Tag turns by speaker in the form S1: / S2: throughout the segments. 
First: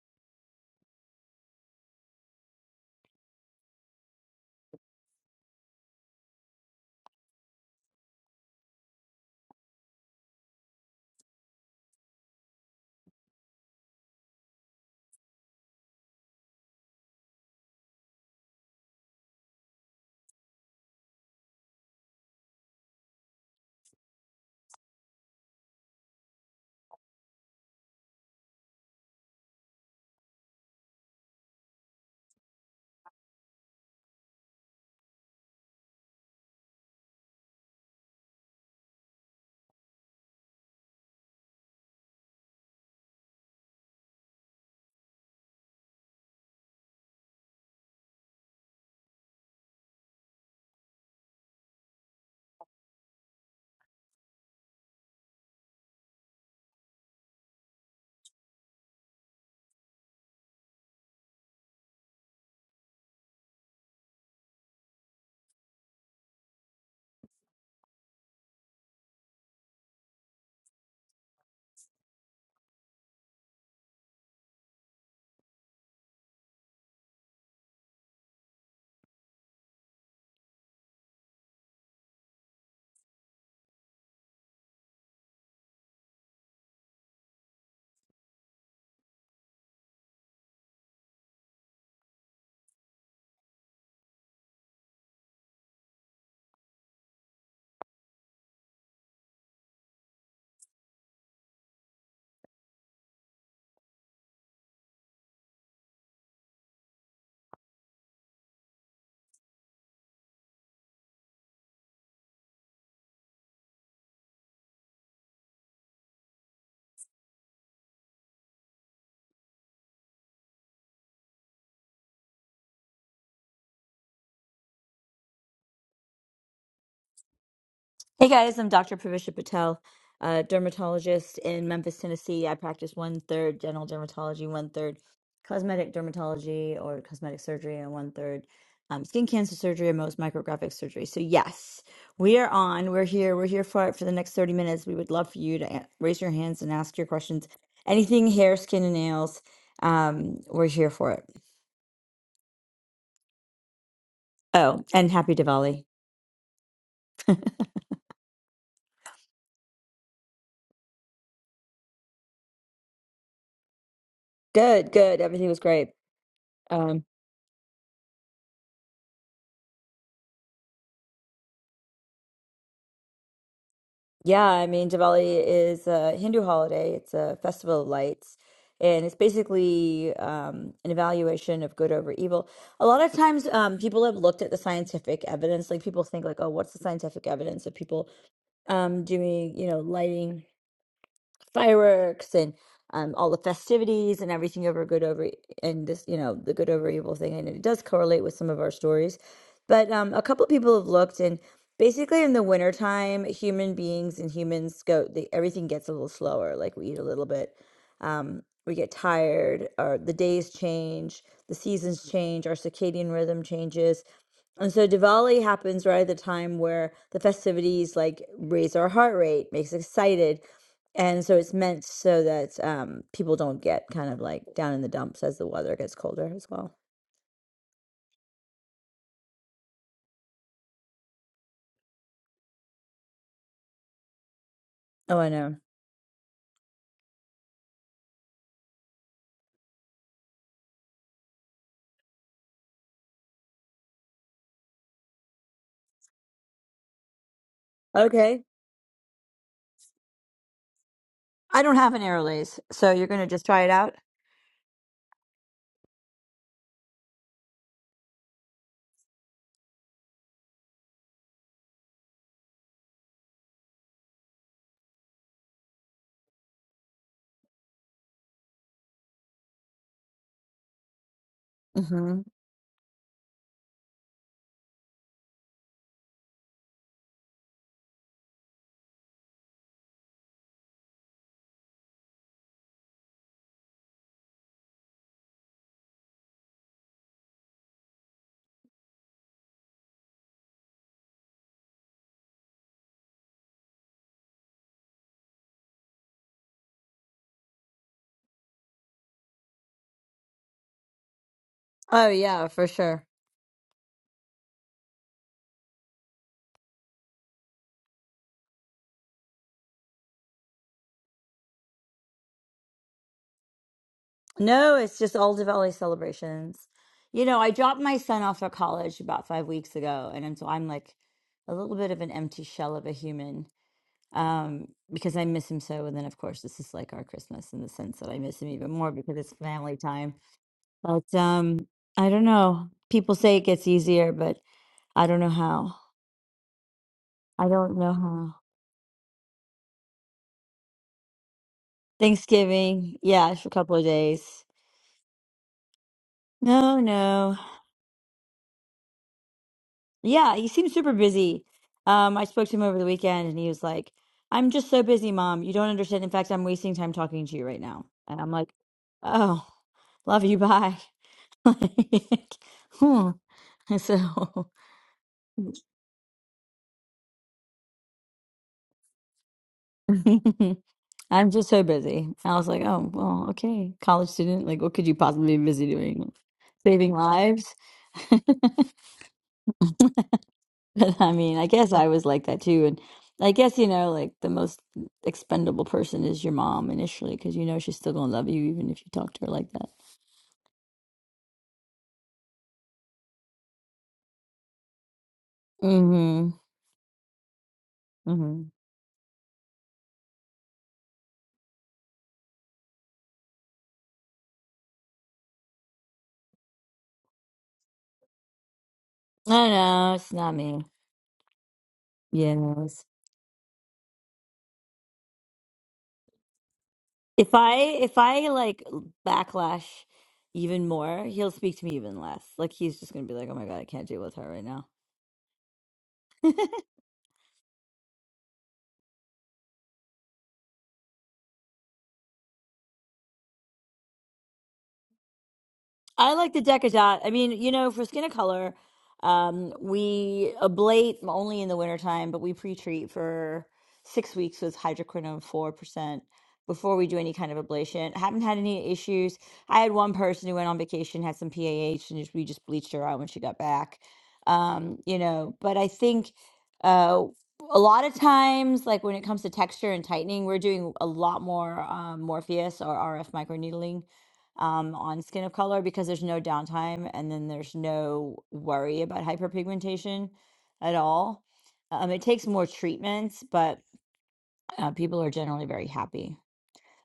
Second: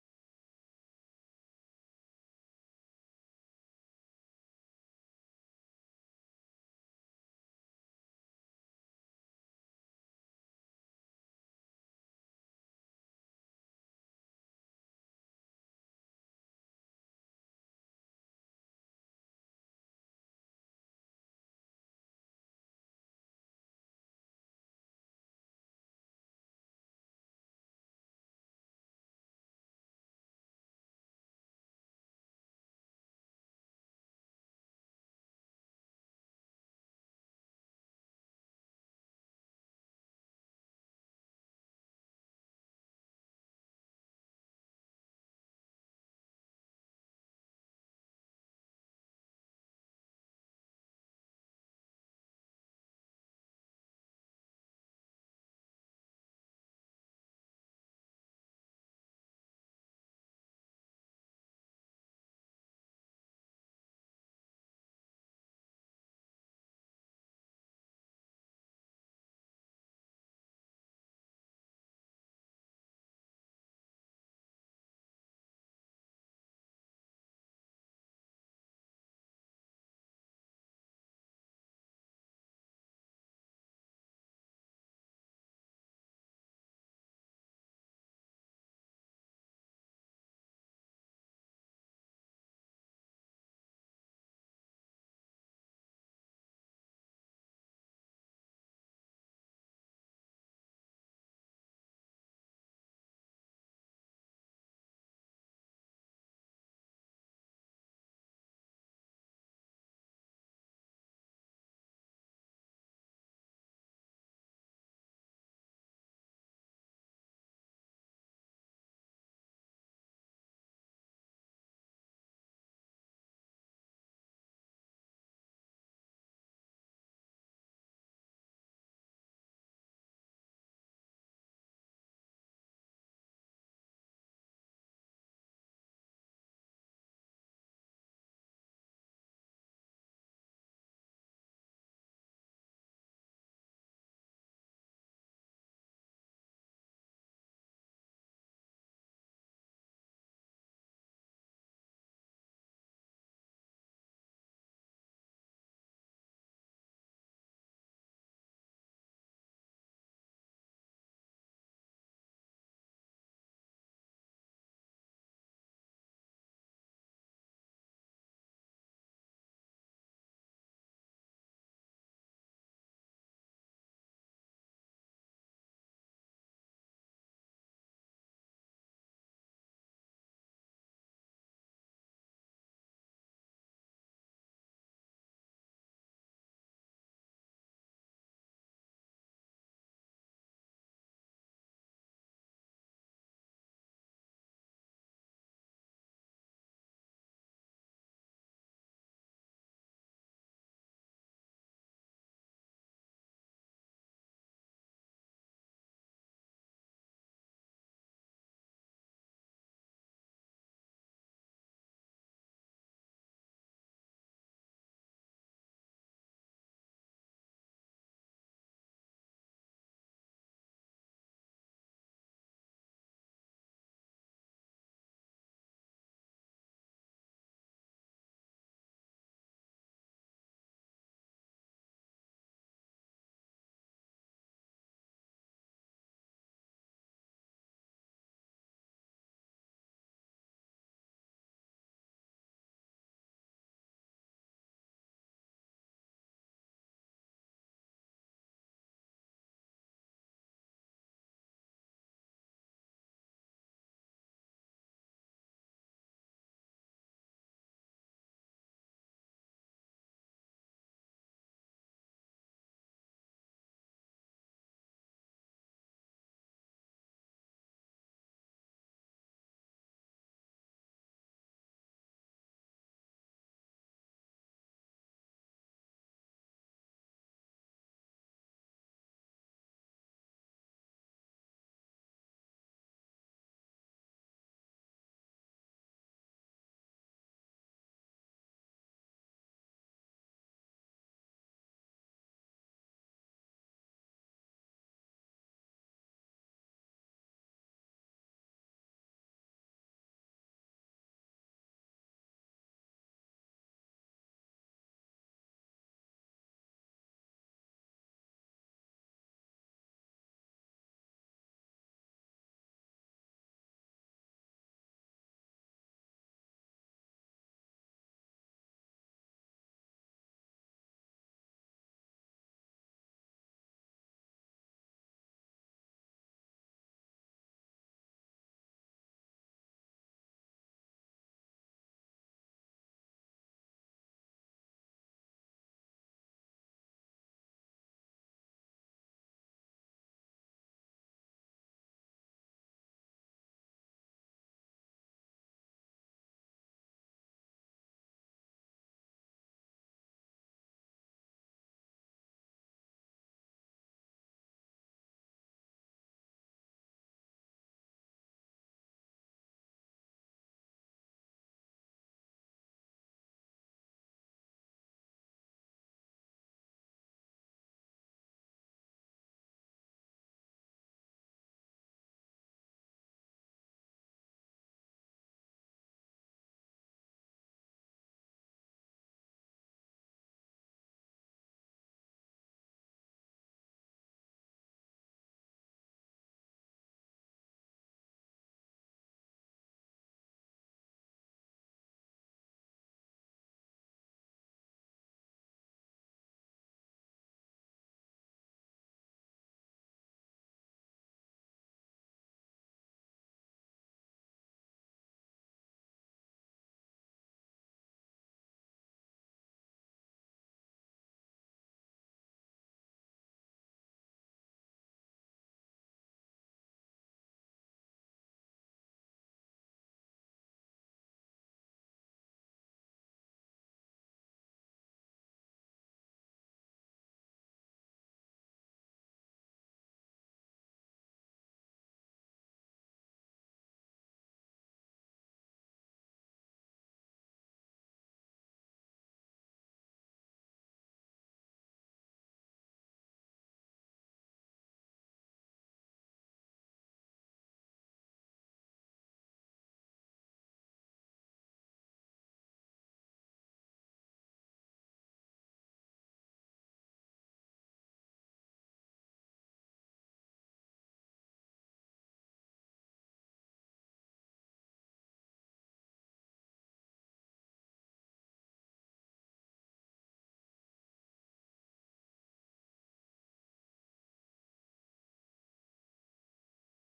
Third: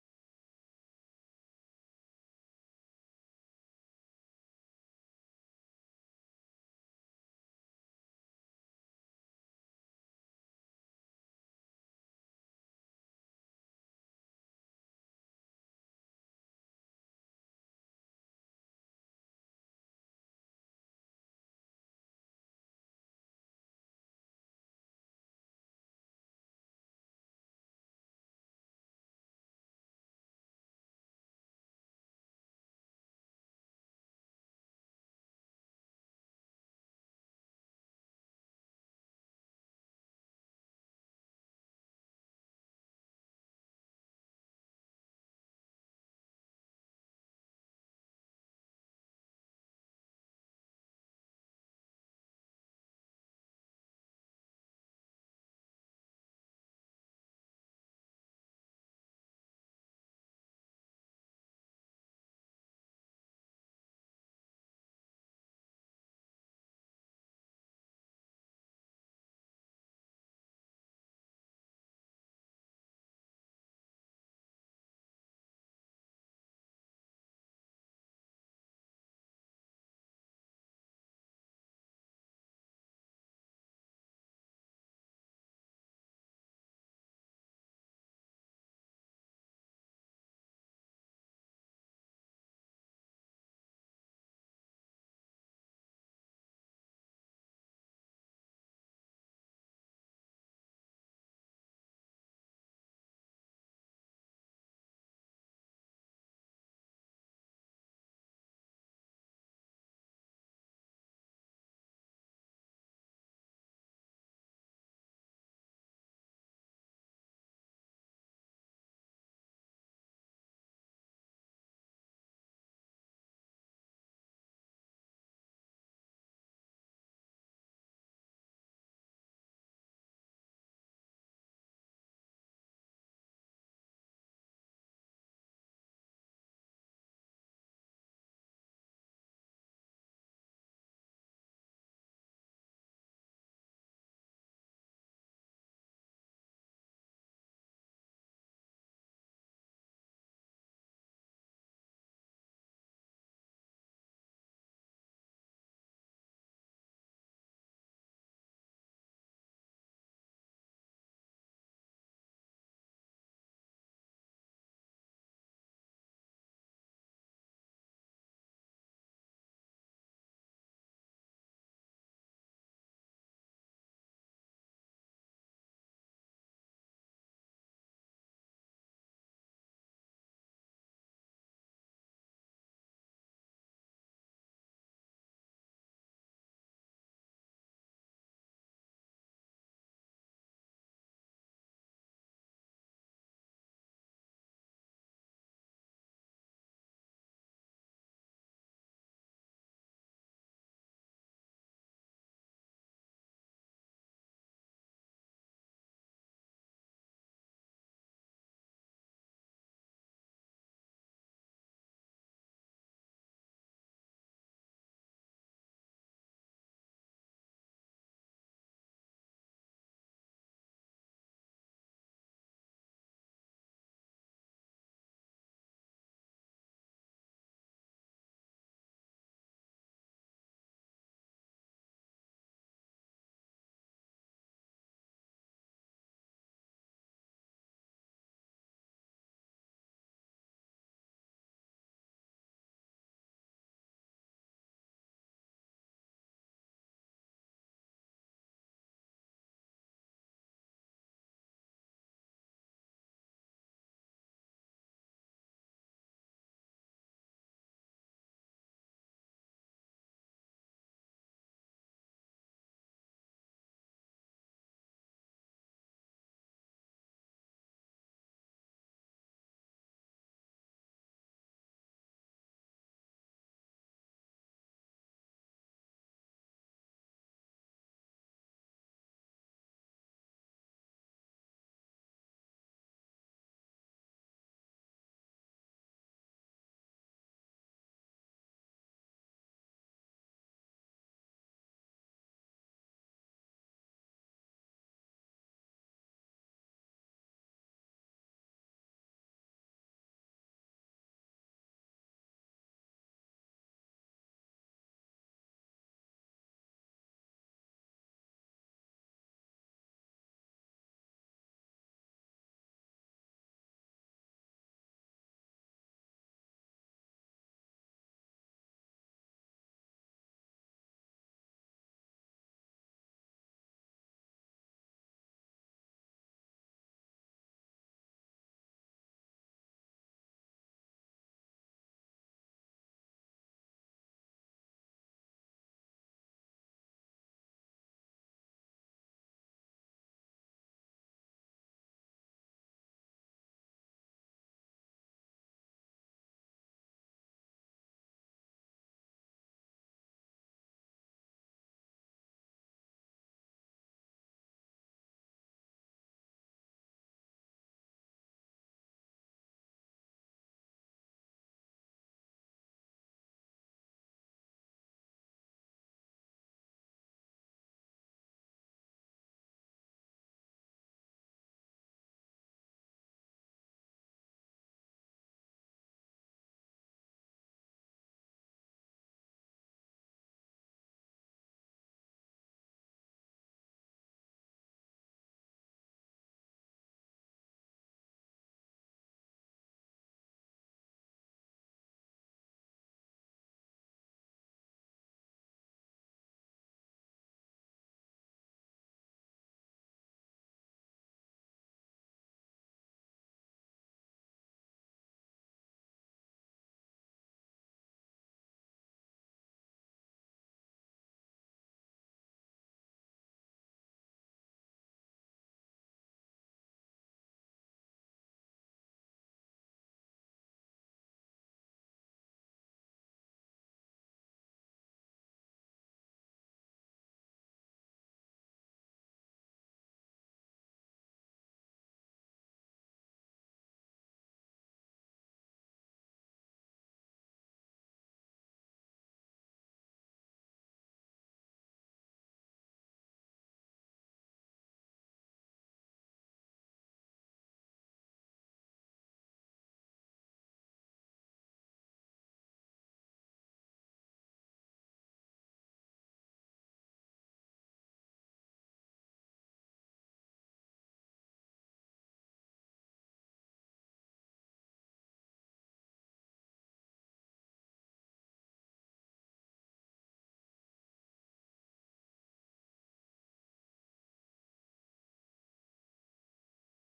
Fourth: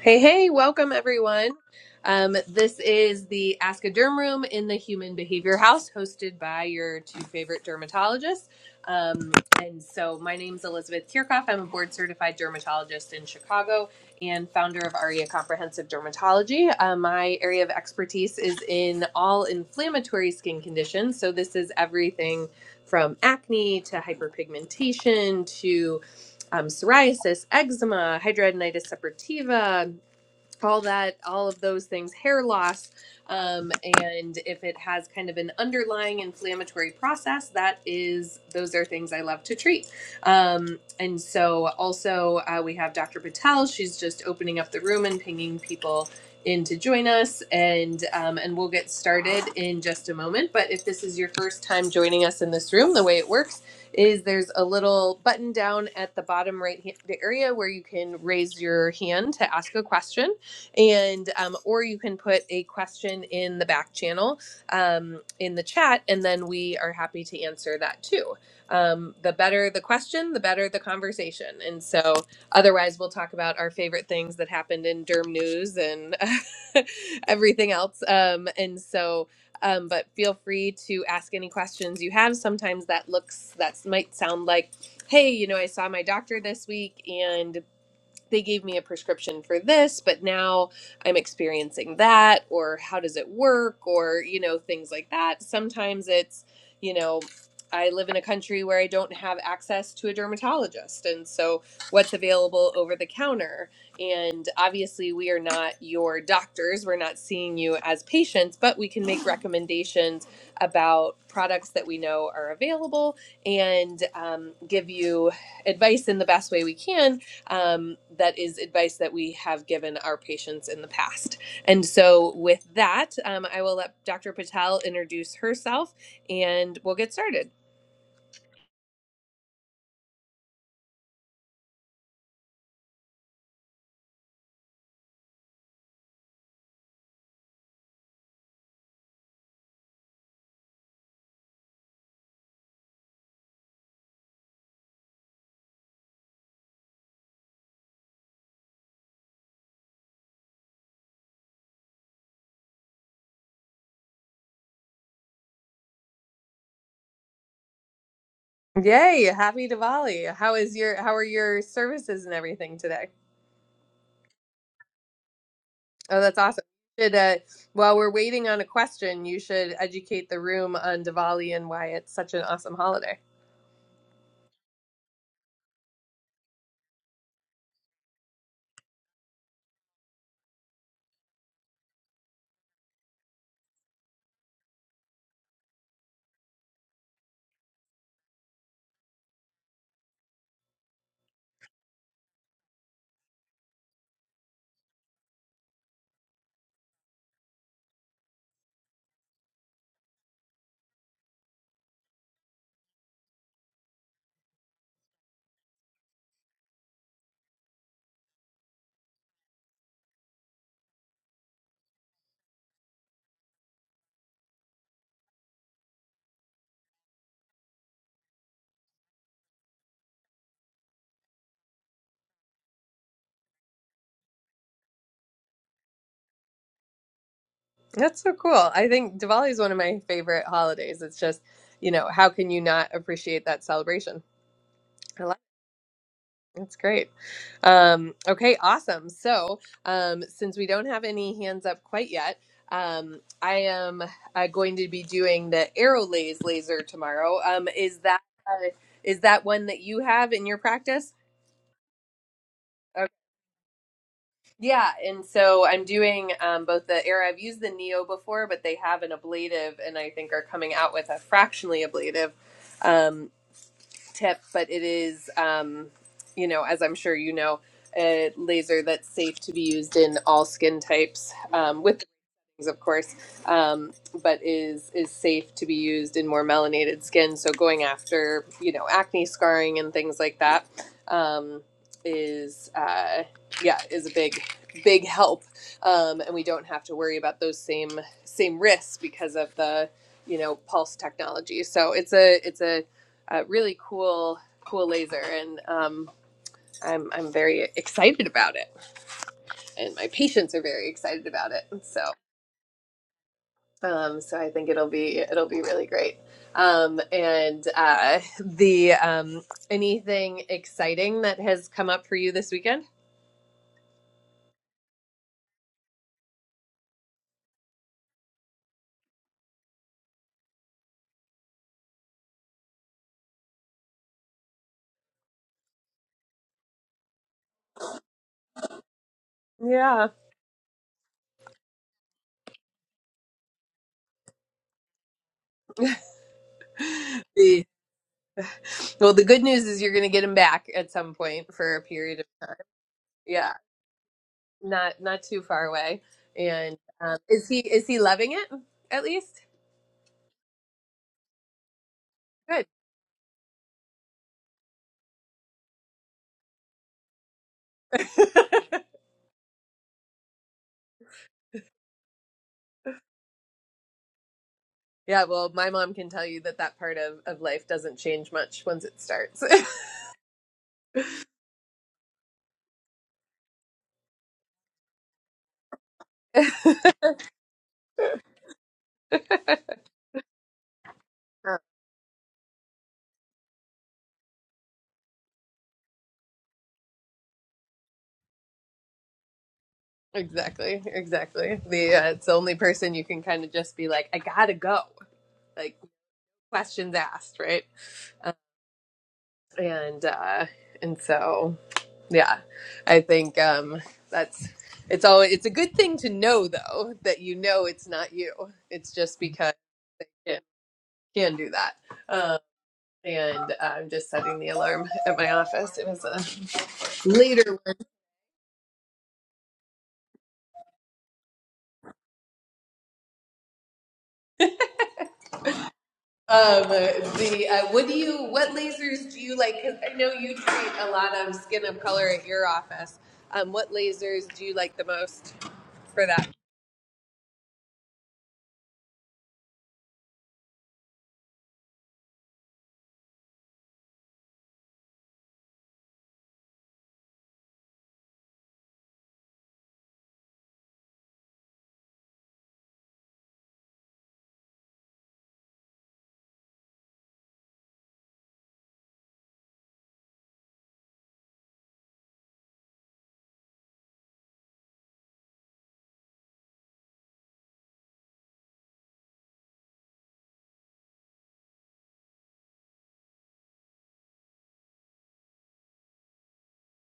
S1: Hey, hey, welcome everyone. Um, this is the Ask a Derm Room in the Human Behavior House, hosted by your two favorite dermatologists. Um, and so, my name is Elizabeth Kirchhoff. I'm a board certified dermatologist in Chicago and founder of ARIA Comprehensive Dermatology. Uh, my area of expertise is in all inflammatory skin conditions. So, this is everything from acne to hyperpigmentation to um, psoriasis, eczema, hidradenitis suppurativa, all that, all of those things, hair loss, um, and if it has kind of an underlying inflammatory process, that is, those are things I love to treat. Um, and so also uh, we have Dr. Patel. She's just opening up the room and pinging people in to join us, and um, and we'll get started in just a moment. But if this is your first time joining us in this room, the way it works is there's a little button down at the bottom right hand the area where you can raise your hand to ask a question and um, or you can put a question in the back channel um, in the chat and then we are happy to answer that too um, the better the question the better the conversation and so otherwise we'll talk about our favorite things that happened in derm news and everything else um, and so um, but feel free to ask any questions you have sometimes that looks that might sound like hey you know i saw my doctor this week and they gave me a prescription for this, but now I'm experiencing that, or how does it work, or, you know, things like that. Sometimes it's, you know, I live in a country where I don't have access to a dermatologist. And so, what's available over the counter? And obviously, we are not your doctors. We're not seeing you as patients, but we can make recommendations about products that we know are available and um, give you advice in the best way we can um, that is advice that we have given our patients in the past. And so, with that, um, I will let Dr. Patel introduce herself, and we'll get started.
S2: Hey guys, I'm Dr. Pravisha Patel, a dermatologist in Memphis, Tennessee. I practice one third general dermatology, one third cosmetic dermatology or cosmetic surgery, and one third um, skin cancer surgery and most micrographic surgery. So yes, we are on. We're here. We're here for it for the next 30 minutes. We would love for you to a- raise your hands and ask your questions. Anything hair, skin, and nails. Um, we're here for it. Oh, and happy Diwali.
S1: Yay! Happy Diwali! How is your How are your services and everything today?
S2: Good, good. Everything was great.
S1: Oh, that's awesome.
S2: Um,
S1: Should, uh, while we're waiting on a question, you should educate the room on Diwali and why it's such an awesome holiday.
S2: Yeah, I mean, Diwali is a Hindu holiday. It's a festival of lights, and it's basically um, an evaluation of good over evil. A lot of times, um, people have looked at the scientific evidence. Like people think, like, oh, what's the scientific evidence of people um, doing, you know, lighting? fireworks and um, all the festivities and everything over good over and this you know the good over evil thing and it does correlate with some of our stories but um, a couple people have looked and basically in the wintertime human beings and humans go the, everything gets a little slower like we eat a little bit um, we get tired or the days change the seasons change our circadian rhythm changes and so Diwali happens right at the time where the festivities like raise our heart rate, makes us excited. And so it's meant so that um, people don't get kind of like down in the dumps as the weather gets colder as well.
S1: That's so cool. I think Diwali is one of my favorite holidays. It's just, you know, how can you not appreciate that celebration?
S2: Oh,
S1: I
S2: I
S1: like
S2: know.
S1: That's great. Um, okay, awesome. So, um, since we don't have any hands up quite yet, um, I am uh, going to be doing the arrow laser tomorrow. Um, is that
S2: Okay.
S1: uh, is that one that you have in your practice?
S2: I don't have an Airlays, so
S1: Okay.
S2: you're going to just try it out?
S1: Yeah, and so I'm doing um, both the arrow. I've used the neo before, but they have an ablative, and I think are coming out with a fractionally ablative. Um, tip, but it is, um, you know, as I'm sure you know, a laser that's safe to be used in all skin types um, with
S2: hmm
S1: of course, um, but is is safe to be used in more melanated skin. So going after you know acne scarring and things like that um, is uh, yeah is a big big help, um, and we don't have to worry about those same same risks because of the you know pulse technology. So it's a it's a, a really cool cool laser and um, I'm, I'm very excited about it and my patients are very excited about it so
S2: Oh, yeah, for sure.
S1: um, so I think it'll be it'll be really great. Um, and uh, the um, anything exciting that has come up for you this weekend?
S2: No, it's just all Diwali celebrations. You know, I dropped my son off at college about five weeks ago, and I'm- so I'm like a little bit of an empty shell of a human um, because I miss him so. And then, of course, this is like our Christmas in the sense that I miss him even more because it's family
S1: Yeah.
S2: time. But um, I don't know. People say it gets easier, but I don't know how. I
S1: The,
S2: don't know how.
S1: well, the good news is you're going to get him back at some point for a period of time.
S2: Thanksgiving, yeah, for a
S1: Yeah,
S2: couple of days.
S1: not not too far away. And
S2: No,
S1: um,
S2: no.
S1: is he is he loving it at least?
S2: Yeah, he seems super busy. Um, I spoke to him
S1: Good.
S2: over the weekend and he was like, I'm just so busy, mom. You don't understand. In fact, I'm wasting time talking to you right now. And I'm like, oh, love you. Bye. like, hmm. So
S1: yeah. Well, my mom can tell you that that part of of life doesn't change much once it starts.
S2: I'm just so busy. I was like, oh, well, okay. College student, like, what could you possibly be busy doing? Saving lives? But I mean, I
S1: Um,
S2: guess I was like that too. And I guess, you know, like the most expendable person is your mom initially because you know she's still going to love you even if you talk to her like that.
S1: Exactly, exactly. The uh, it's the only person you can kind of just be like, I gotta go. Like
S2: Mm
S1: questions asked, right?
S2: hmm. Mm
S1: Uh,
S2: hmm.
S1: and uh, and so yeah, I think um, that's it's all. It's a good thing to know though that you know it's not you. It's just
S2: No,
S1: because
S2: no, it's not
S1: it
S2: me.
S1: can do that. Uh,
S2: Yes.
S1: and I'm just setting the alarm at my office. It was a
S2: If
S1: later
S2: I if I like backlash even more, he'll speak to me even less. Like he's just gonna be like, "Oh my God, I can't deal with her right now."
S1: Um, the uh, what do you what lasers do you like? Because I know you treat a lot of skin of color at your office. Um, what lasers do you like the most for
S2: I
S1: that?
S2: like the Decadot. I mean, you know, for skin of color, um, we ablate only in the wintertime, but we pre-treat for six weeks with hydroquinone 4% before we do any kind of ablation. Haven't had any issues. I had one person who went on vacation, had some PAH, and just, we just bleached her out when she got back. Um, you know, but I think uh, a lot of times, like when it comes to texture and tightening, we're doing a lot more um, Morpheus or RF microneedling um, on skin of color because there's no downtime and then there's no worry about hyperpigmentation at all. Um, it takes more treatments, but uh, people are generally very happy.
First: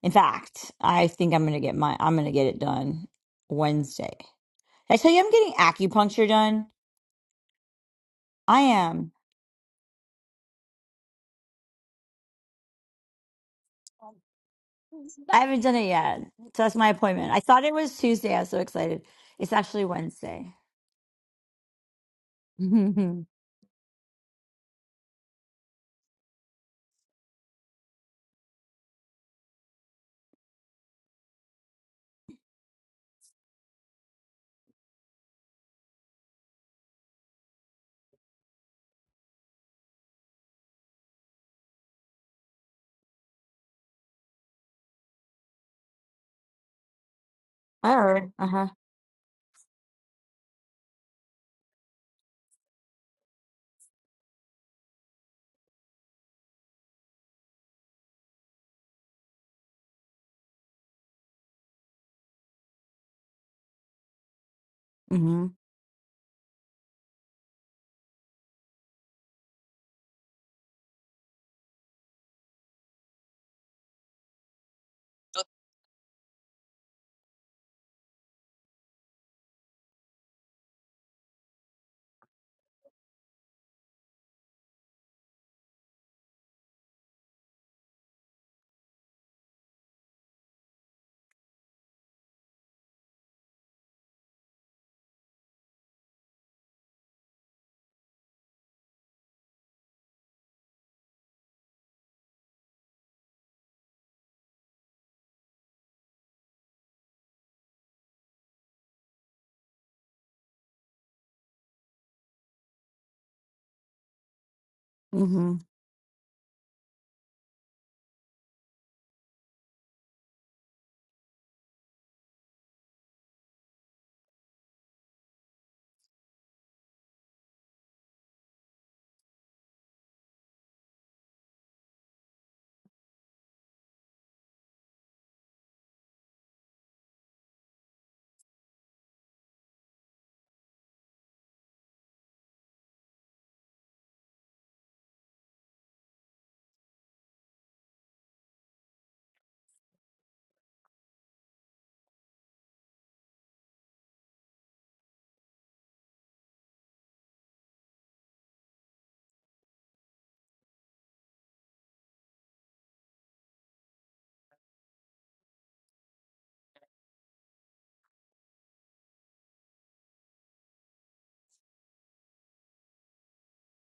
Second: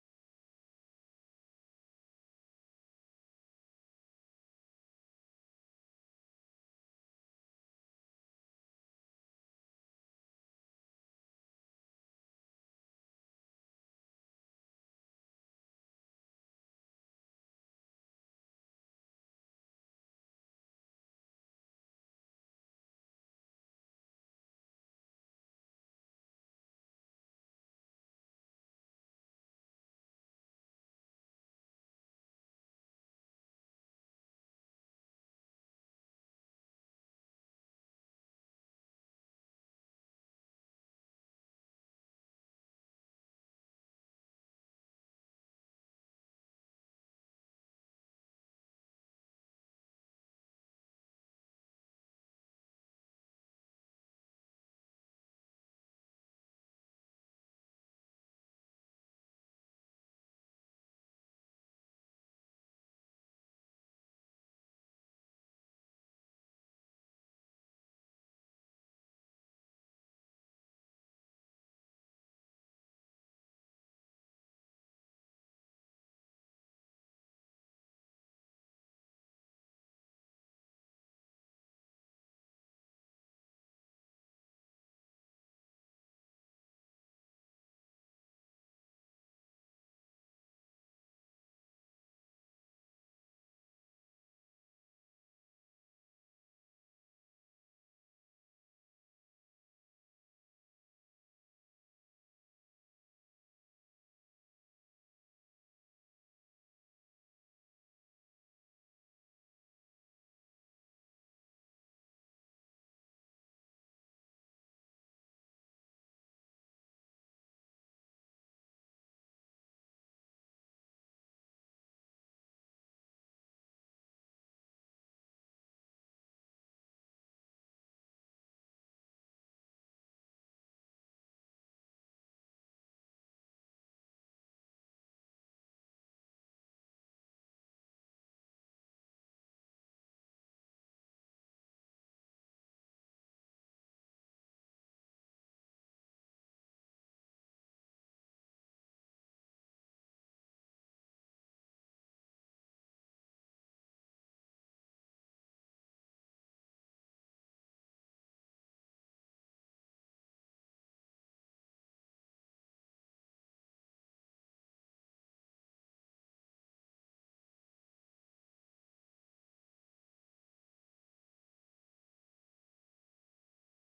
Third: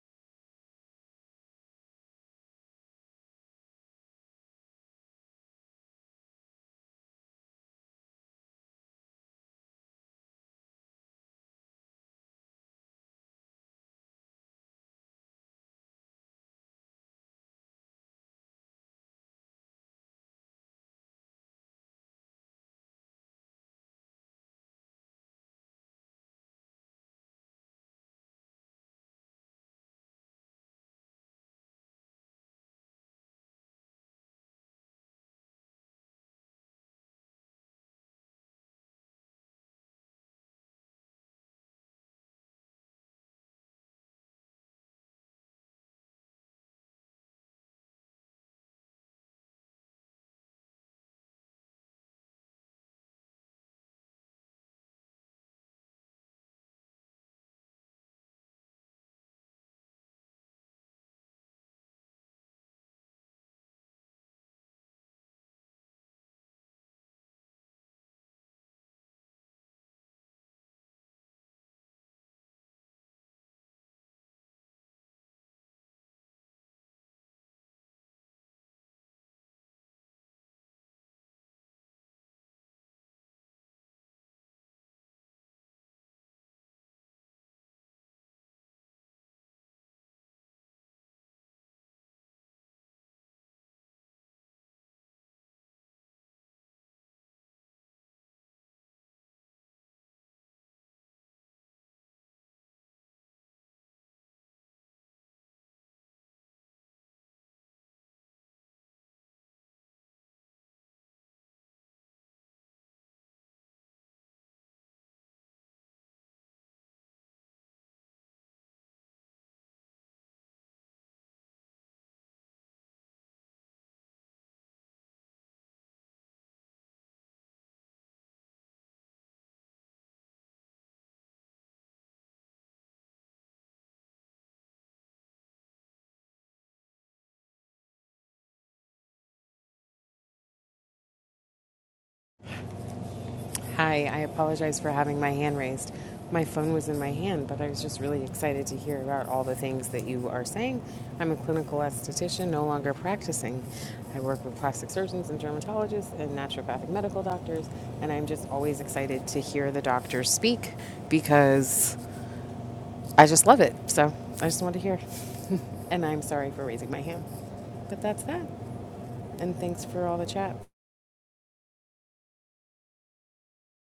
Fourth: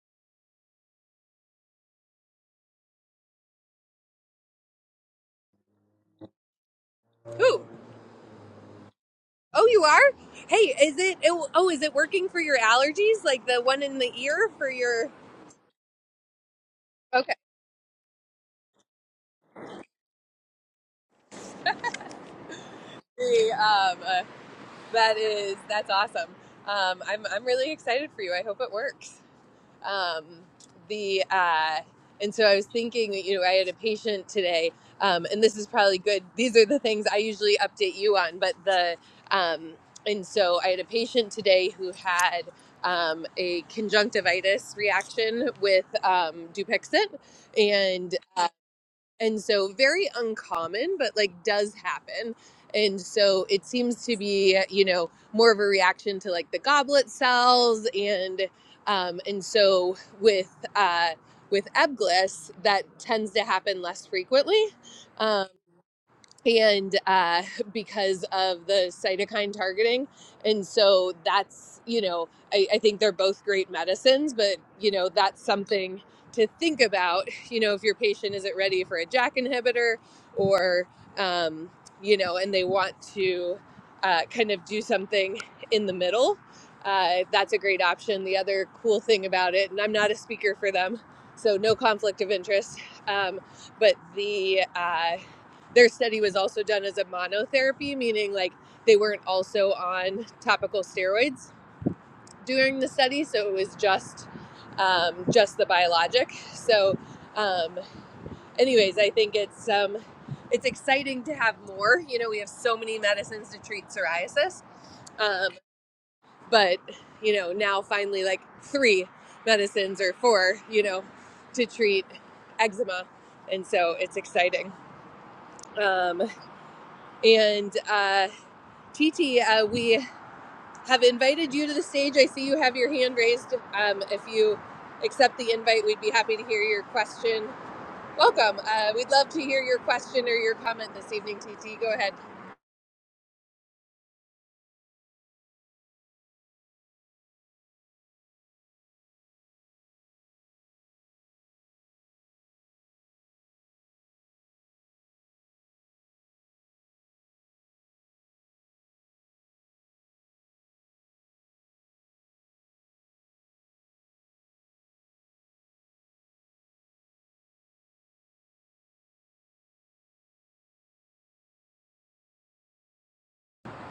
S2: In fact, I think I'm gonna get my I'm gonna get it done Wednesday. Did I tell you I'm getting acupuncture done.
S1: Ooh,
S2: I am.
S1: oh, you are. Hey, is it? Oh, is it working for your allergies? Like the one in the ear for your?
S2: I haven't done it yet, so that's my appointment.
S1: Okay,
S2: I thought it was Tuesday. I was so excited. It's actually Wednesday. I
S1: The, um, uh, that is that's awesome. Um, I'm I'm really excited for you. I hope it works. um, the uh, and so I was thinking, you know, I had a patient today, um, and this is probably good. These are the things I usually update you on, but the um, and so I had a patient today who had um, a conjunctivitis reaction with um, Dupixent, and
S2: heard.
S1: uh,
S2: Uh huh.
S1: and so very uncommon but like does happen and so it seems to be you know more of a reaction to like the goblet cells and um and so with uh with ebglyss that tends to happen less frequently
S2: Mm
S1: Um,
S2: hmm.
S1: and uh, because of the cytokine targeting. And so that's, you know, I, I think they're both great medicines, but, you know, that's something to think about. You know, if your patient isn't ready for a JAK inhibitor or, um, you know, and they want to uh, kind of do something in the middle, uh, that's a great option. The other cool thing about it, and I'm not a speaker for them, so no conflict of interest, um, but the, uh, their study was also done as a monotherapy, meaning like they weren't also on topical steroids during the study, so it was just um, just the biologic. So, um, anyways, I think it's um, it's exciting to have more. You know, we have so many medicines to treat psoriasis,
S2: Mm
S1: um,
S2: hmm.
S1: but you know now finally like three medicines or four, you know, to treat eczema, and so it's exciting. Um, and uh, Titi, uh, we have invited you to the stage. I see you have your hand raised. Um, if you accept the invite, we'd be happy to hear your question. Welcome. Uh, we'd love to hear your question or your comment this evening, Titi. Go ahead.
S3: Hi, I apologize for having my hand raised. My phone was in my hand, but I was just really excited to hear about all the things that you are saying. I'm a clinical esthetician, no longer practicing. I work with plastic surgeons and dermatologists and naturopathic medical doctors, and I'm just always excited to hear the doctors speak because I just love it. So I just want to hear. and I'm sorry for raising my hand. But that's that. And thanks for all the chat.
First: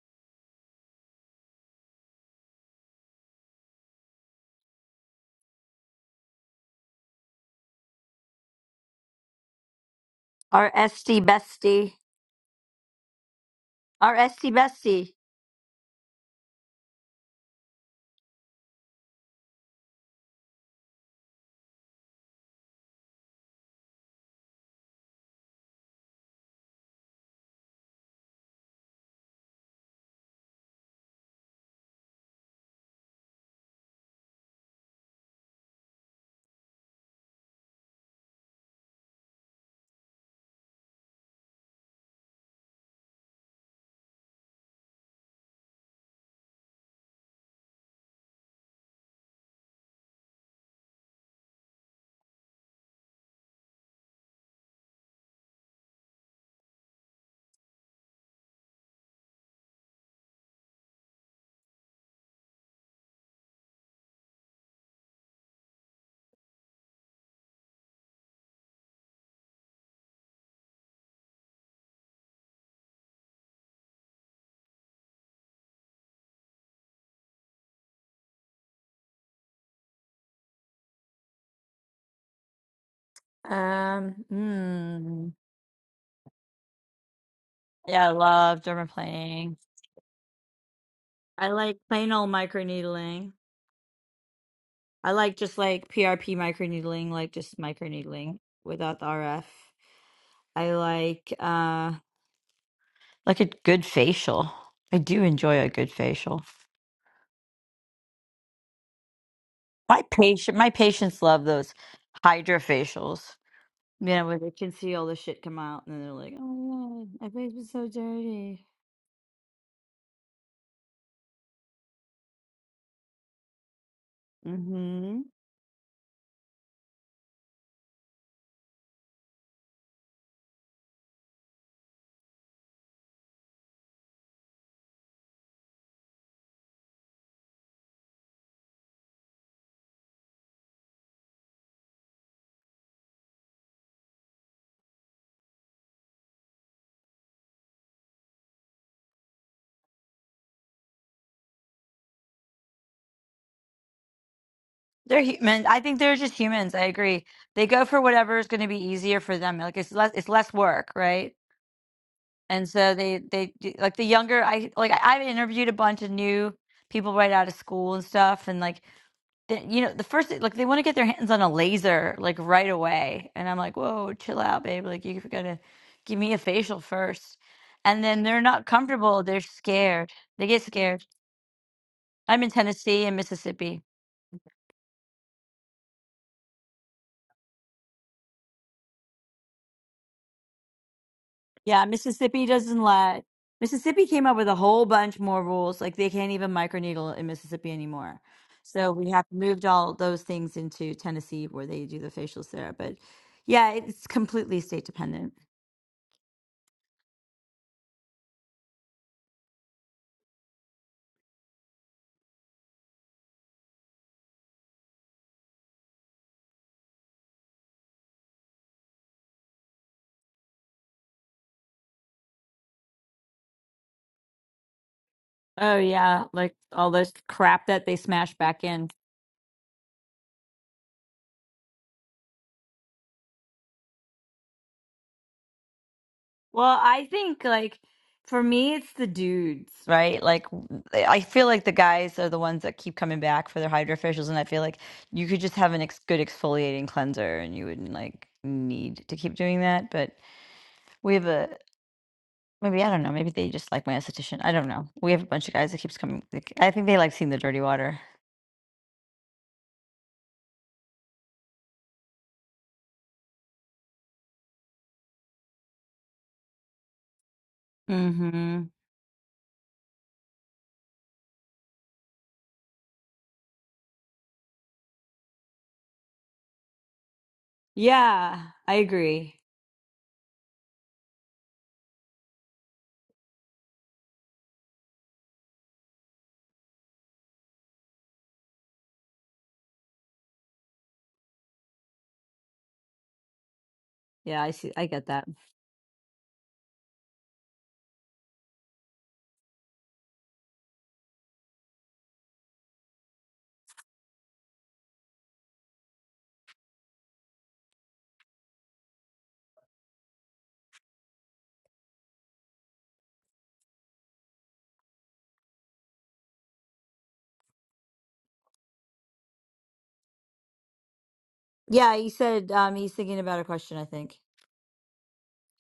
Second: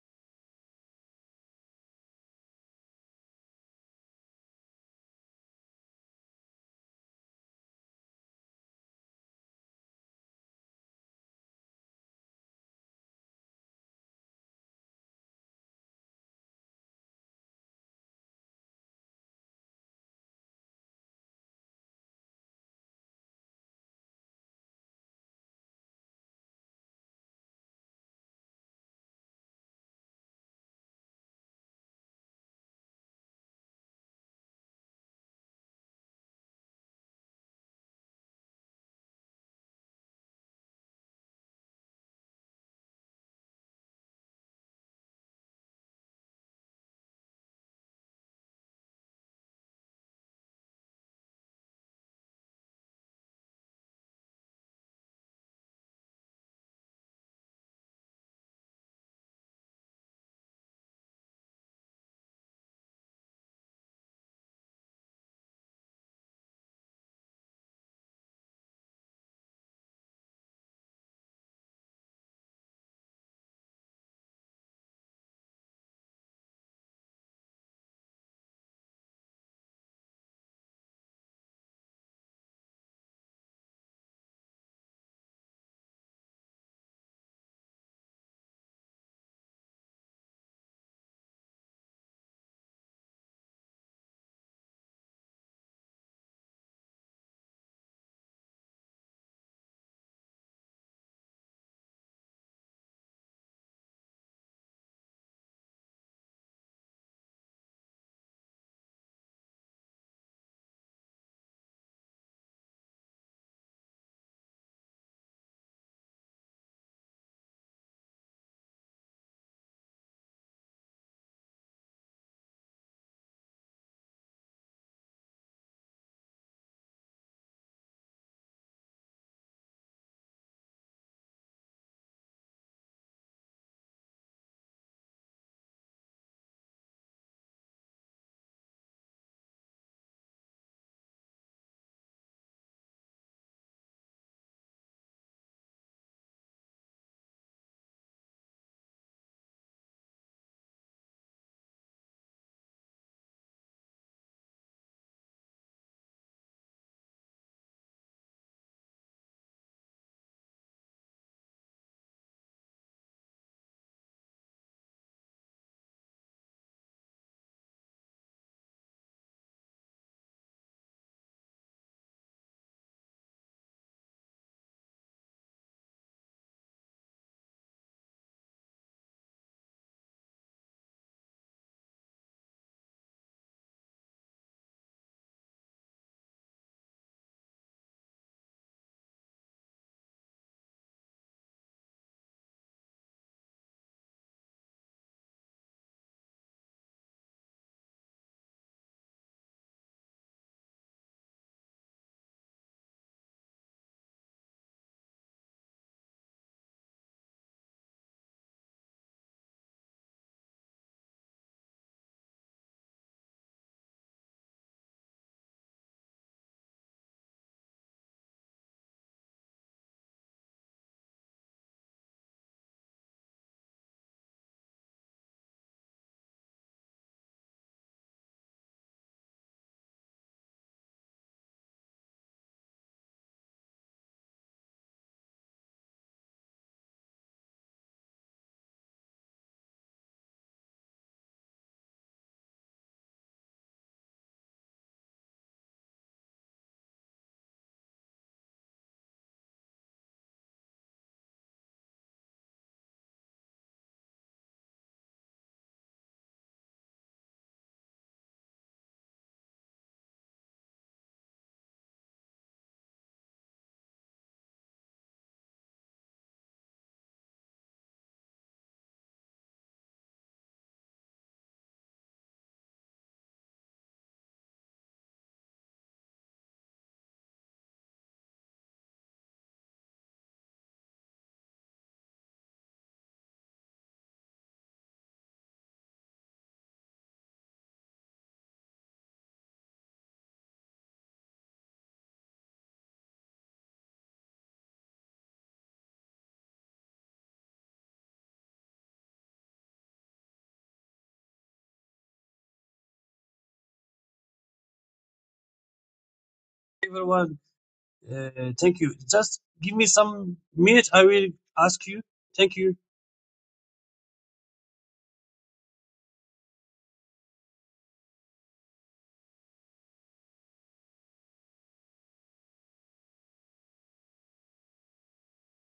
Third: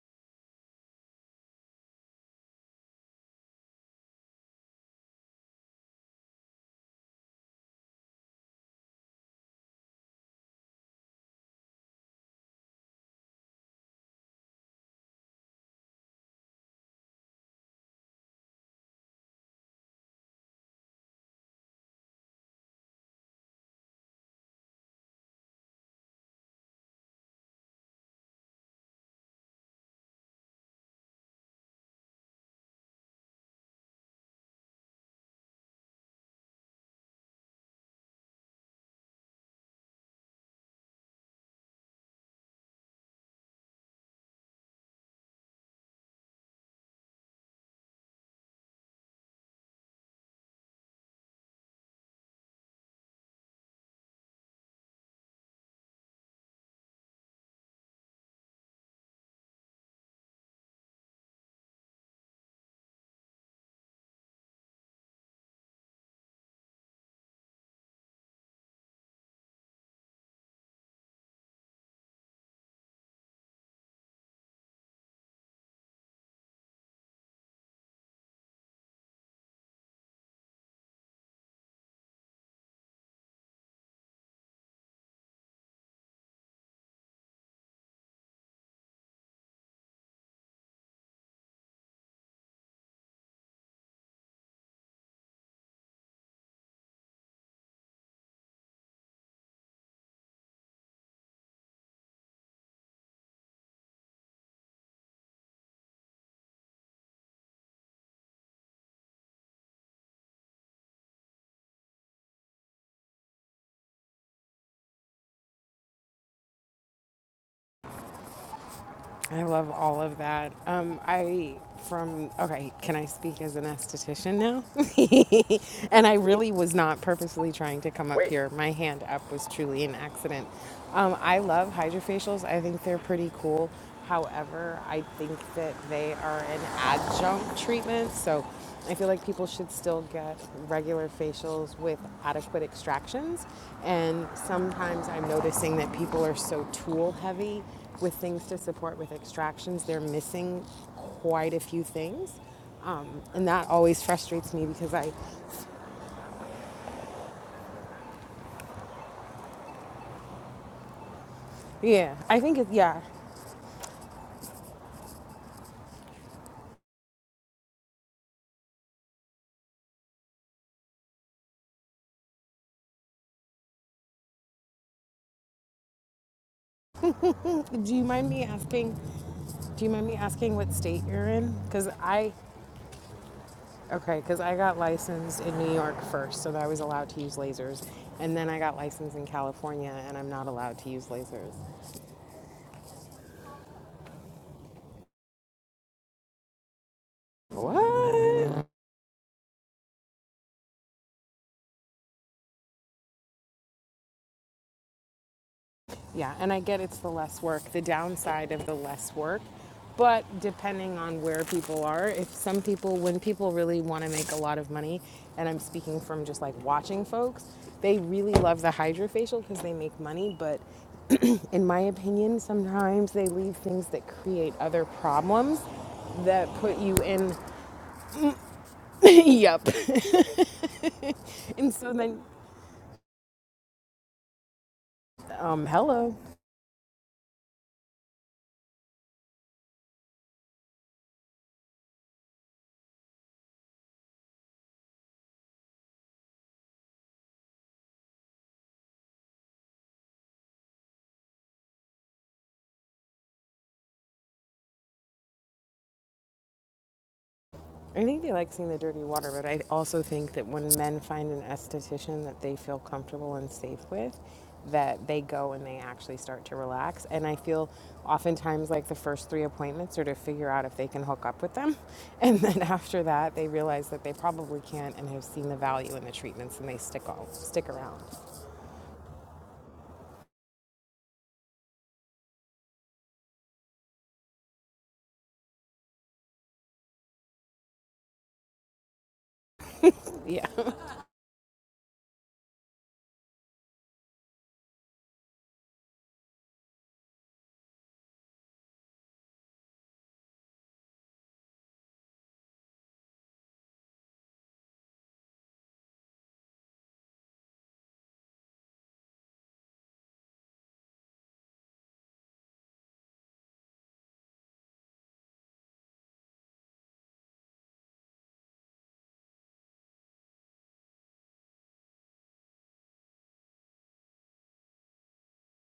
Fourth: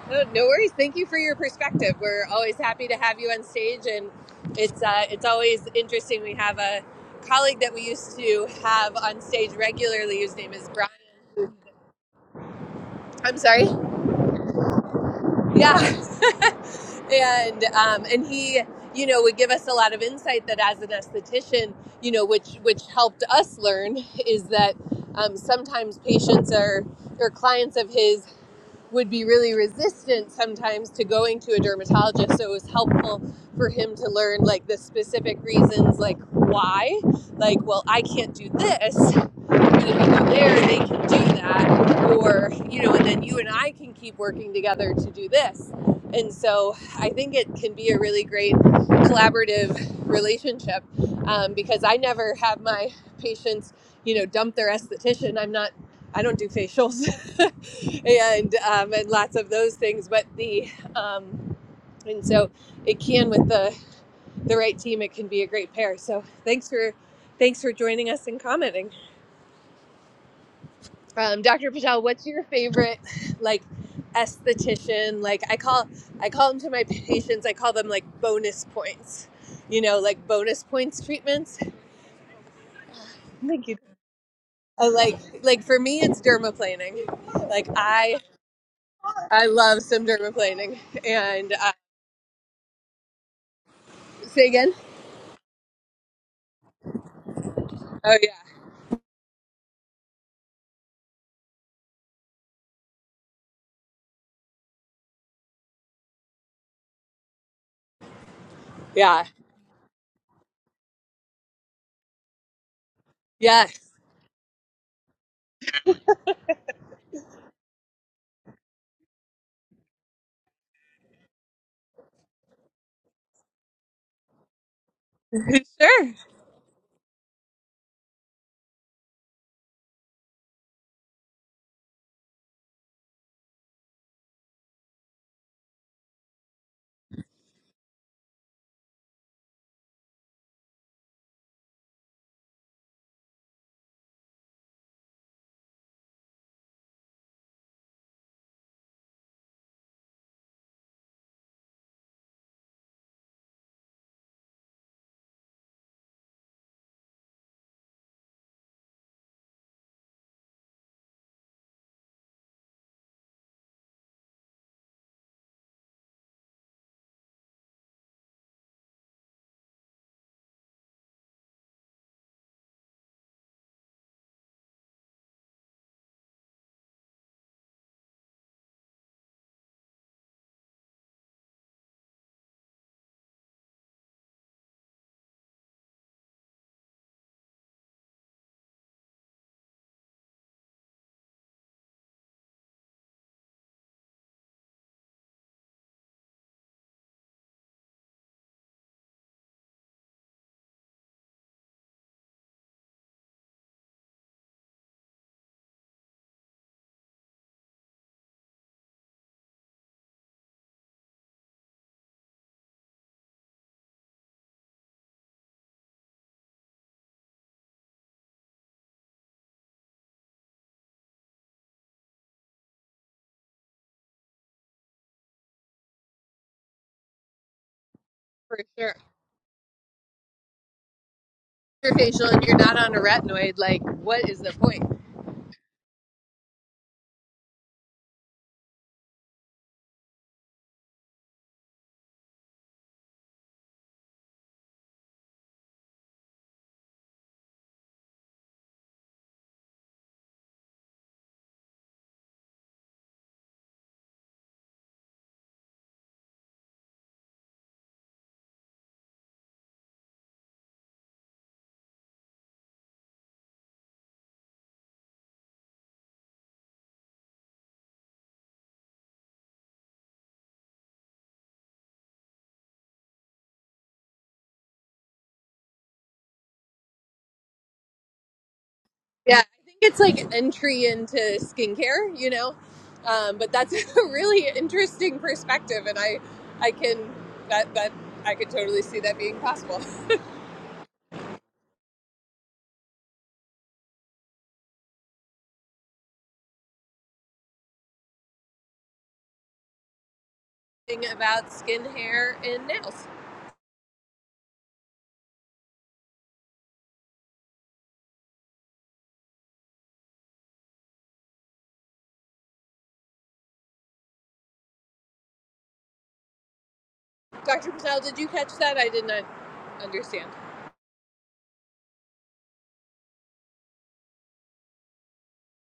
S1: No, no worries. Thank you for your perspective. We're always happy to have you on stage, and it's uh, it's always interesting. We have a colleague that we used to have on stage regularly, whose name is
S2: Our
S1: Brian.
S2: bestie.
S1: I'm sorry.
S2: Our Esty Bestie.
S1: Yeah, and um, and he you know would give us a lot of insight that as an esthetician you know which which helped us learn is that um, sometimes patients or or clients of his would be really resistant sometimes to going to a dermatologist so it was helpful for him to learn like the specific reasons like why like well i can't do this the people there they can do that or you know and then you and i can keep working together to do this and so i think it can be a really great collaborative relationship um, because i never have my patients you know dump their esthetician i'm not i don't do facials and um, and lots of those things but the um, and so it can with the the right team it can be a great pair so thanks for thanks for joining us and commenting um, Dr. Patel, what's your favorite like esthetician? Like I call I call them to my patients, I call them like bonus points. You know, like bonus points treatments. Thank you.
S2: Um,
S1: I like
S2: mm,
S1: like for me it's dermaplaning. Like
S2: yeah, I
S1: I
S2: love
S1: I
S2: dermaplaning.
S1: love some dermaplaning.
S2: I
S1: And uh,
S2: like plain old microneedling.
S1: say again?
S2: I like just like PRP microneedling, like just
S1: Oh
S2: microneedling without the RF. I like uh like a good facial. I do enjoy a good facial.
S1: yeah.
S2: My patient, my patients love those Hydra facials.
S1: Yeah. Yeah.
S2: You know, where they can see all the shit come out, and they're like, "Oh my god, my face was so dirty."
S3: I love all of that. Um, I from okay, can I speak as an esthetician
S2: Mm-hmm.
S3: now? and I
S1: Sure.
S3: really was not purposely trying to come up Wait. here. My hand up was truly an accident. Um, I love hydrofacials. I think they're pretty cool. However, I think that they are an adjunct treatment. So I feel like people should still get regular facials with adequate extractions. And sometimes I'm noticing that people are so tool heavy with things to support with extractions, they're missing quite a few things. Um, and that always frustrates me because I,
S2: They're human. I think they're just humans. I agree. They go for whatever is going to be easier for them. Like it's less, it's less work, right?
S3: yeah, I think it,
S2: And so
S3: yeah.
S2: they, they do- like the younger. I like I- I've interviewed a bunch of new people right out of school and stuff, and like the, you know the first like they want to get their hands on a laser like right away, and I'm like, whoa, chill out, babe. Like you're gonna give me a facial first,
S3: Do
S2: and
S3: you
S2: then
S3: mind
S2: they're
S3: me
S2: not
S3: asking,
S2: comfortable. They're
S3: do you mind
S2: scared.
S3: me
S2: They
S3: asking
S2: get
S3: what state
S2: scared.
S3: you're in? Because I,
S2: I'm in Tennessee and Mississippi.
S3: okay, because I got licensed in New York first, so that I was allowed to use lasers. And then I got licensed in California and I'm not allowed to use lasers.
S2: Yeah, Mississippi doesn't let Mississippi came up with a whole bunch more rules. Like they can't even microneedle in Mississippi anymore. So we have moved all those things into Tennessee where they do the facials there. But yeah, it's completely state dependent.
S3: Yeah, and I get it's the less work, the downside of the less work. But depending on where people are, if some people, when people really want to make a lot of money, and I'm speaking from just like watching folks, they really love the hydrofacial because they make money. But in my opinion, sometimes they leave things that create other problems
S2: Oh yeah,
S3: that
S2: like
S3: put
S2: all
S3: you
S2: this
S3: in.
S2: crap that they smash
S1: For
S2: back in.
S1: sure.
S3: yep. and so
S1: Your
S3: then,
S1: facial and you're not on a retinoid, like what is the point?
S3: um, hello.
S2: Well, I think like for me, it's the dudes, right? Like w- eh, I feel like the guys are the ones that keep coming back for their hydrofacials, and I feel like you could just have an ex good exfoliating cleanser, and you wouldn't like need to keep doing that. But we have a maybe I don't know. Maybe they just like my esthetician. I don't know. We have a bunch of guys that keeps coming. like, I think they like seeing the dirty water.
S3: I think they like seeing the dirty water, but I also think that when men find an esthetician that they feel comfortable and safe with, that they go and they actually start to relax. And I feel
S2: Mm-hmm.
S3: oftentimes like the first three appointments are to figure out if they can hook up with them. And then after that, they realize that they probably can't and have seen the value in the treatments and they stick all, stick around.
S2: Yeah, I
S1: Yeah,
S2: agree.
S1: I think it's like entry into skincare, you know. Um, but that's a really interesting perspective, and I, I can that that I could totally see that being possible.
S3: Yeah.
S2: Yeah, I see. I get that.
S1: Thing about skin, hair, and nails.
S4: everyone. Uh, thank you. Just give me some minute. I will ask you. Thank you.
S1: Dr. Patel, did you catch that? I did not understand.
S2: Yeah, he said um, he's thinking about a question. I think.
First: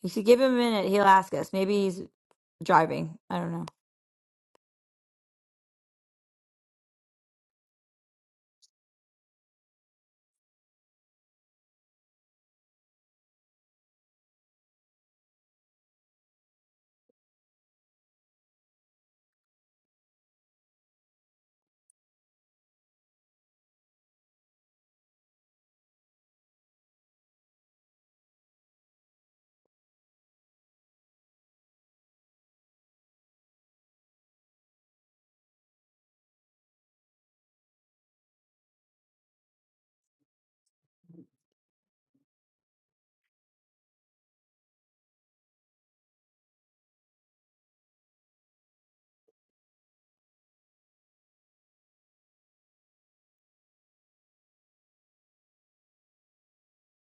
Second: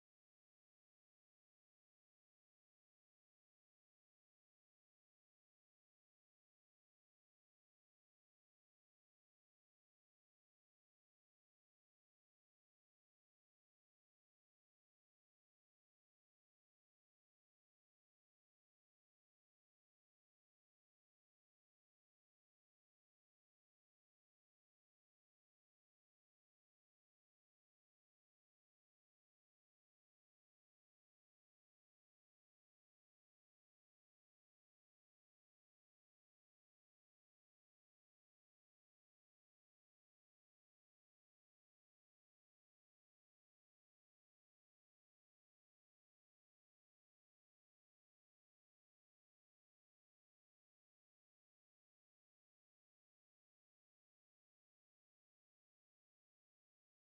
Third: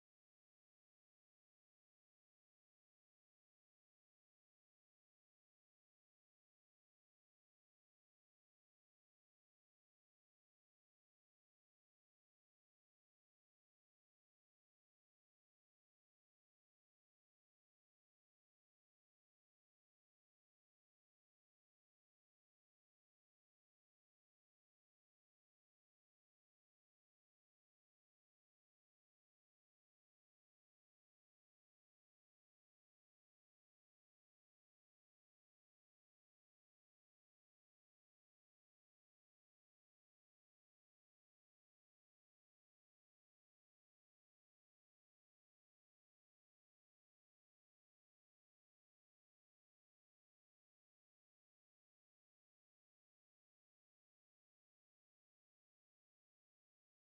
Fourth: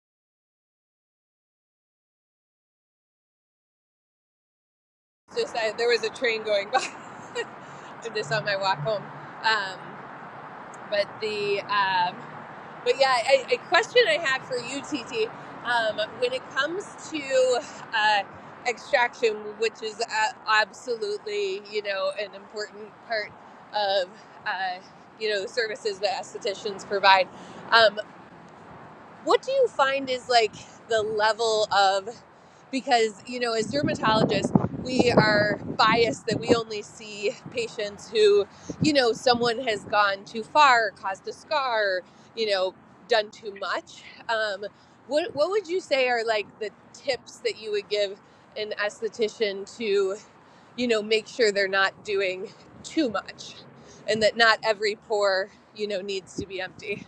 S2: You should give him a minute. He'll ask us. Maybe he's driving. I don't know.
S1: Just I, there was a train going by. I this on my walk home. Um, but the um, But yeah, a, a question I have for you, TT, um, when it comes to uh, extraction, which is a- absolutely you know an important part of uh, you know the services that estheticians provide, Um, what do you find is like the level of because you know as dermatologists we are biased that we only see patients who you know someone has gone too far caused a scar you know done too much um, what, what would you say are like the tips that you would give an esthetician to you know make sure they're not doing too much and that not every pore you know needs to be empty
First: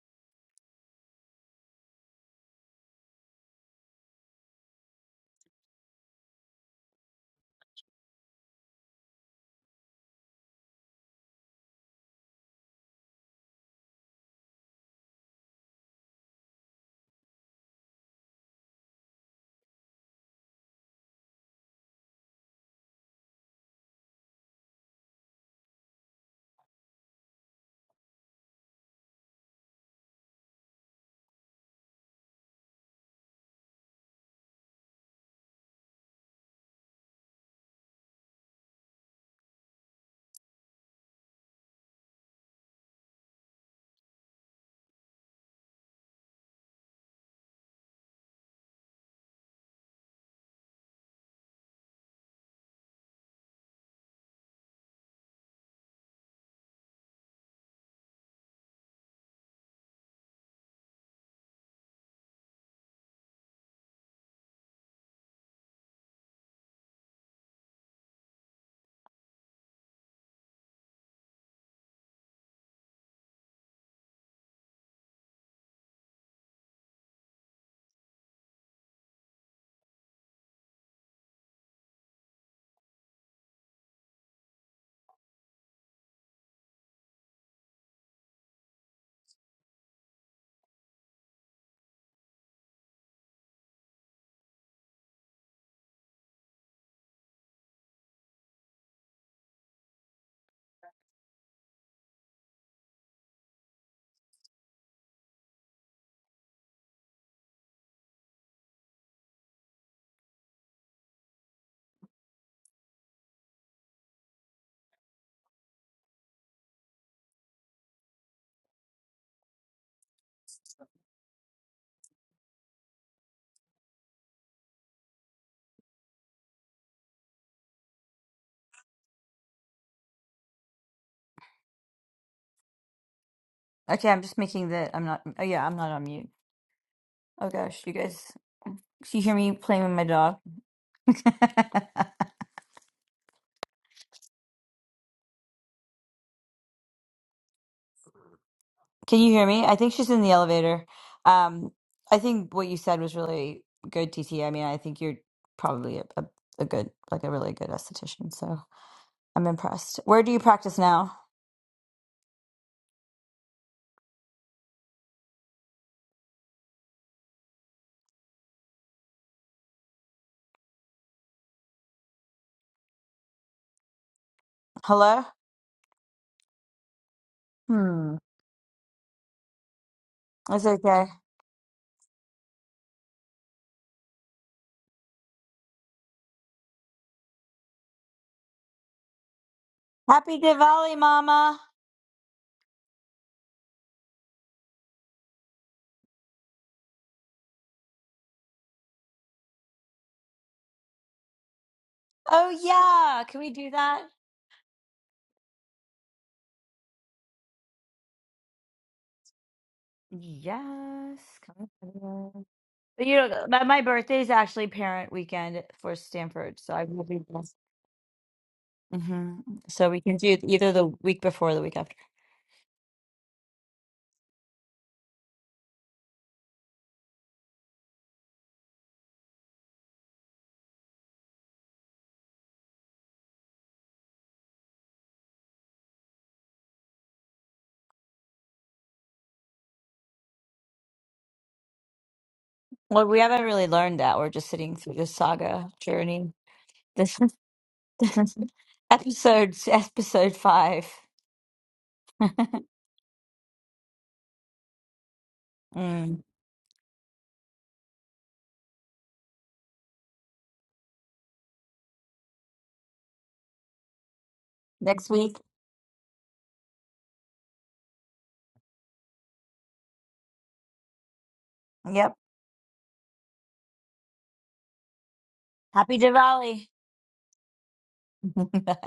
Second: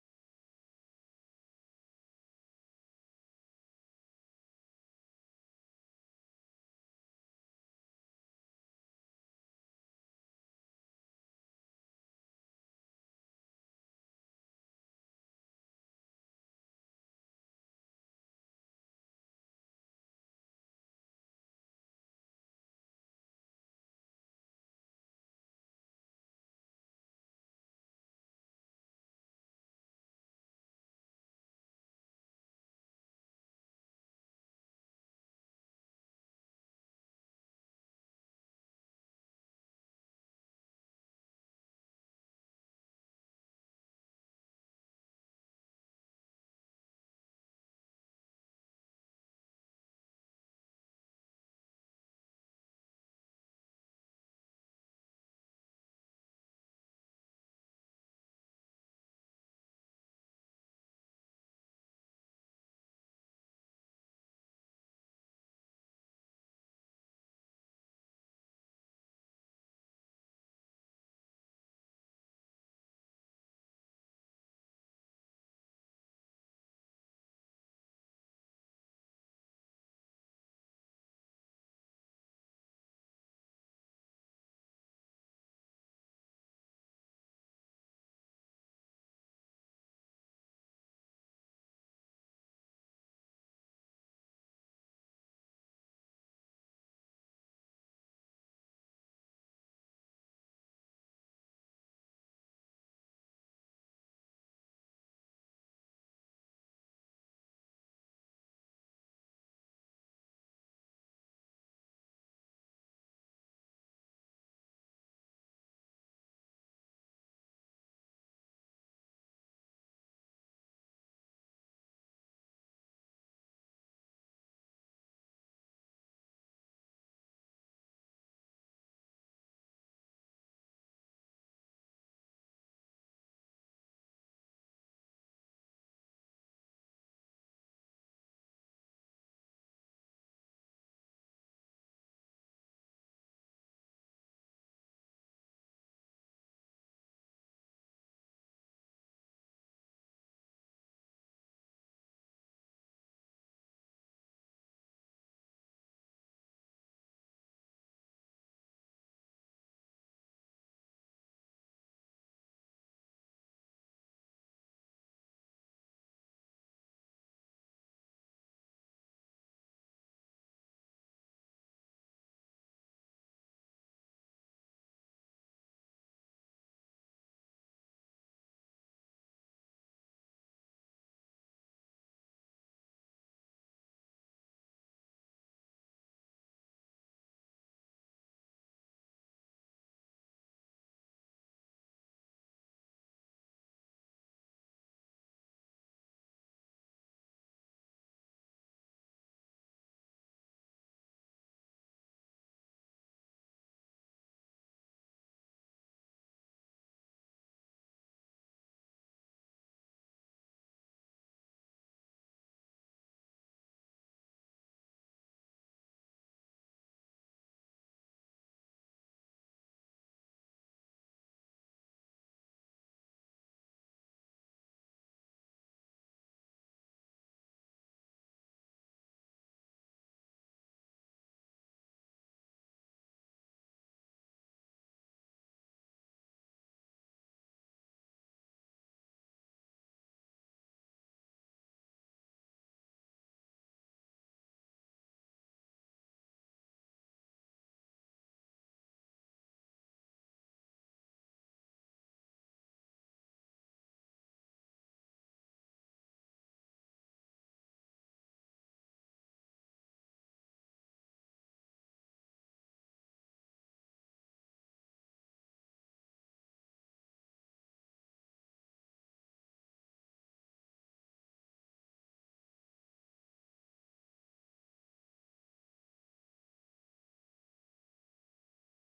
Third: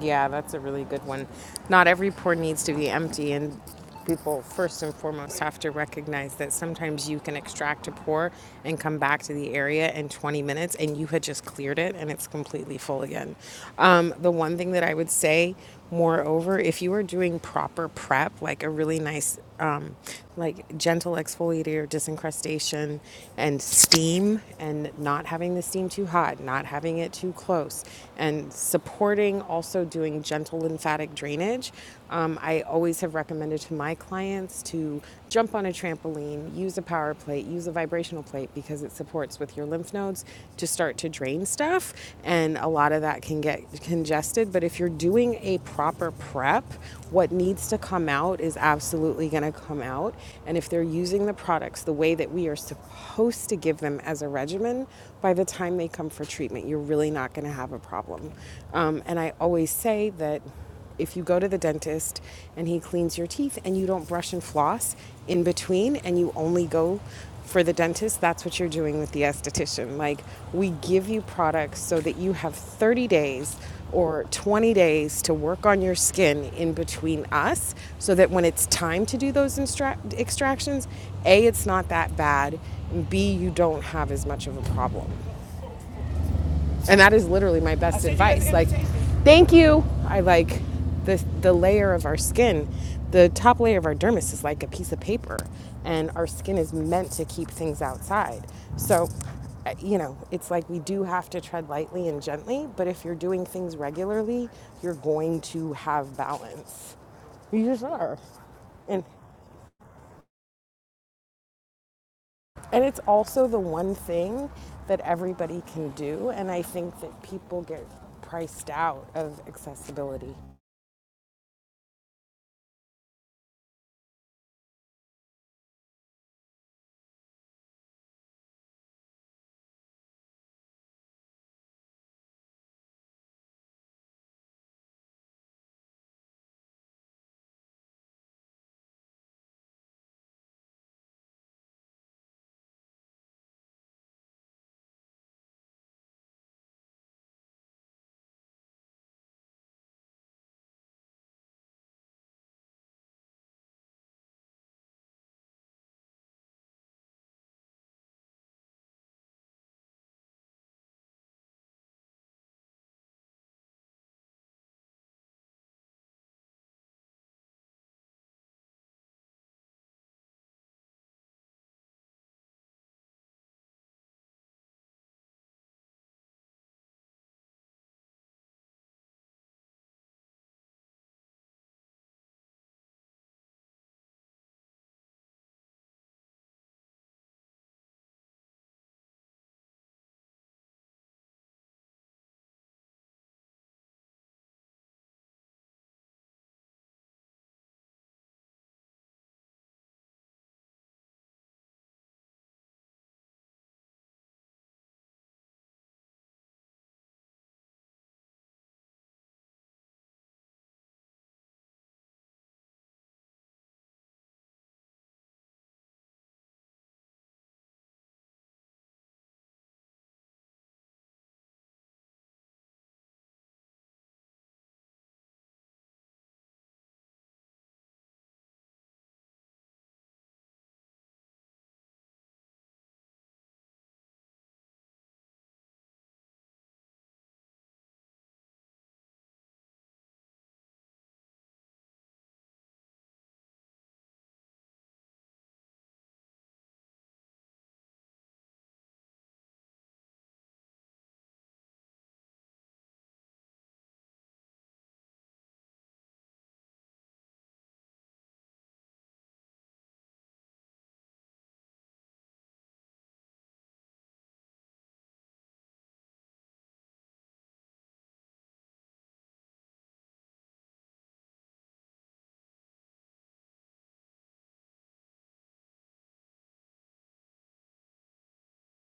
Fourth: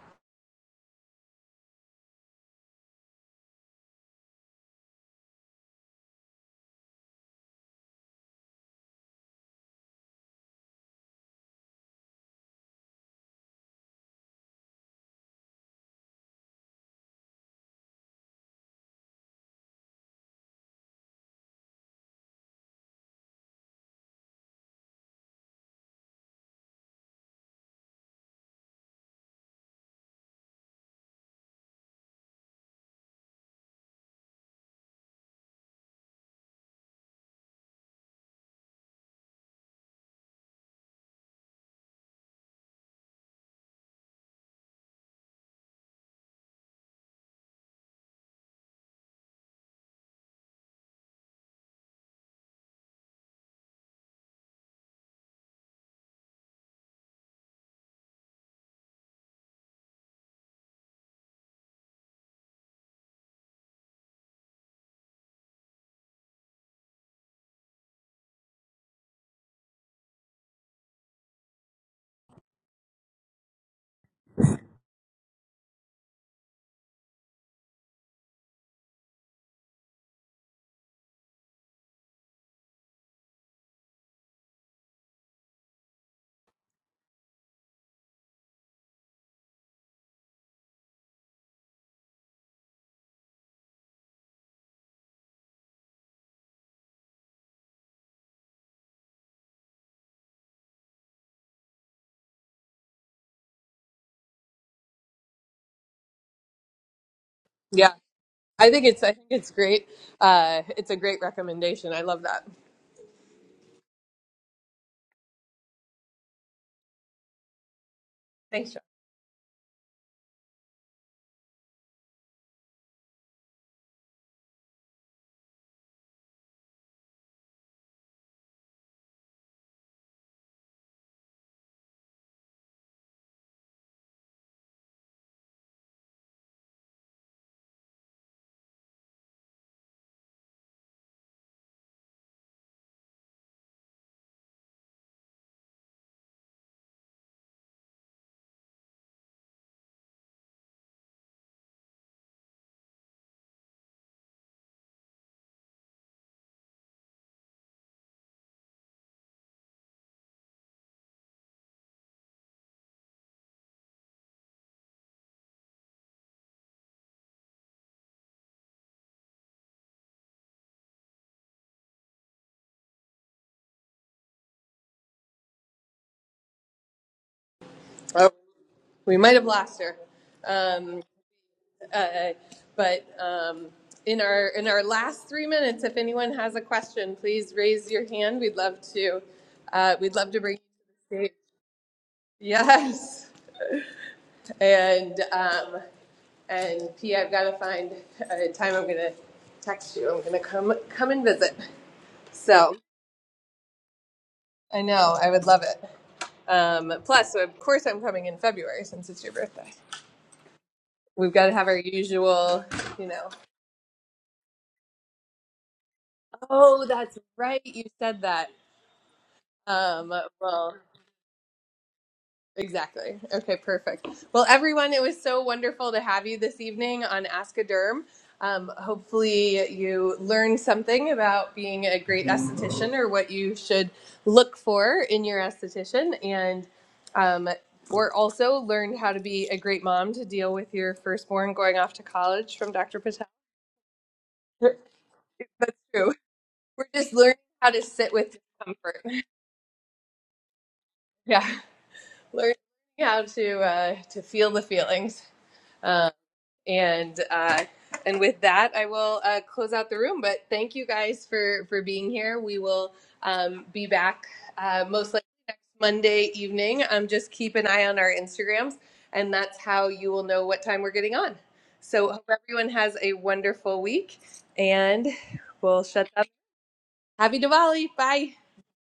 S3: Yeah, that's a really good one. Not every pour needs to be empty, and people first and foremost have to recognize that sometimes you can extract a pour and come back to the area in 20 minutes and you had just cleared it and it's completely full again. Um, the one thing that I would say, moreover, if you are doing proper prep, like a really nice, um, like gentle exfoliator, disincrustation, and steam, and not having the steam too hot, not having it too close, and on supporting also doing gentle lymphatic drainage. Um, I always have recommended to my clients to jump on a trampoline, use a power plate, use a vibrational plate because it supports with your lymph nodes to start to drain stuff. And a lot of that can get congested. But if you're doing a proper prep, what needs to come out is absolutely going to come out. And if they're using the products the way that we are supposed to give them as a regimen, by the time they come for treatment, you you're really not going to have a problem. Um, and I always say that if you go to the dentist and he cleans your teeth and you don't brush and floss in between and you only go for the dentist, that's what you're doing with the esthetician. Like, we give you products so that you have 30 days or 20 days to work on your skin in between us so that when it's time to do those instra- extractions, A, it's not that bad, and B, you don't have as much of a problem. And that is literally my best advice. Like, thank you. I like the the layer of our skin. The top layer of our dermis is like a piece of paper, and our skin is meant to keep things outside. So, uh, you know, it's like we do have to tread lightly and gently. But if you're doing things regularly, you're going to have balance. You just
S1: Yeah.
S3: are.
S1: I think it's
S3: And
S1: I think it's great. Uh, it's a great recommendation. I love that.
S3: And it's also the one thing that everybody can do. And I think that people get priced
S1: Thanks, John.
S3: out of accessibility.
S2: Okay, I'm just making that. I'm not. Oh yeah, I'm not on mute. Oh gosh, you guys. Can you hear me playing with my dog? Can you hear me? I think she's in the elevator. Um, I think what you said was really good, TT. I mean, I think you're probably a, a, a good, like a really good esthetician. So I'm impressed. Where do you practice now? Hello. Hmm.
S1: Oh, we might have lost her,
S2: It's
S1: um,
S2: okay.
S1: uh, but um, in our in our last three minutes, if anyone has a question, please raise your hand. We'd love to uh, we'd love to
S2: Happy
S1: bring you
S2: Diwali,
S1: to the stage.
S2: Mama.
S1: Yes, and um, and P, I've got to find a time. I'm gonna text you. I'm gonna come come and visit.
S2: Oh
S1: So.
S2: yeah. Can we do that?
S1: I know. I would love it. Um, plus, so of course, I'm coming in February since it's your birthday.
S2: Yes,
S1: We've got to have
S2: come
S1: our
S2: on.
S1: usual,
S2: But
S1: you
S2: you
S1: know.
S2: know, my, my birthday is actually parent weekend for Stanford, so I
S1: Oh,
S2: will
S1: that's
S2: be.
S1: right. You said that.
S2: hmm So we
S1: Um,
S2: can do it either
S1: well,
S2: the week before or the week after.
S1: Exactly. Okay, perfect. Well, everyone, it was so wonderful to have you this evening on Ask a Derm. Um, hopefully, you learned something about being a great esthetician or what you should look for in your esthetician, and um, or also learned how to be a great mom to deal with your firstborn going off to college from Dr.
S2: Well, we
S1: Patel.
S2: haven't really learned that. We're just sitting through this saga
S1: That's true.
S2: journey.
S1: We're just
S2: This is
S1: learning how to sit
S2: this is
S1: with discomfort.
S2: episode episode five.
S1: Yeah, learning how to uh, to feel the feelings. Um,
S2: Mm.
S1: And uh, and with that, I will uh, close out the room. But thank you guys for for being here. We will um, be back uh,
S2: Next
S1: most likely
S2: week.
S1: next Monday evening. Um, just keep an eye on our Instagrams, and that's how you will know what time we're getting on. So
S2: Yep.
S1: hope everyone has a wonderful week, and we'll
S2: Happy
S1: shut up.
S2: Diwali.
S1: Happy Diwali! Bye.
S2: Bye.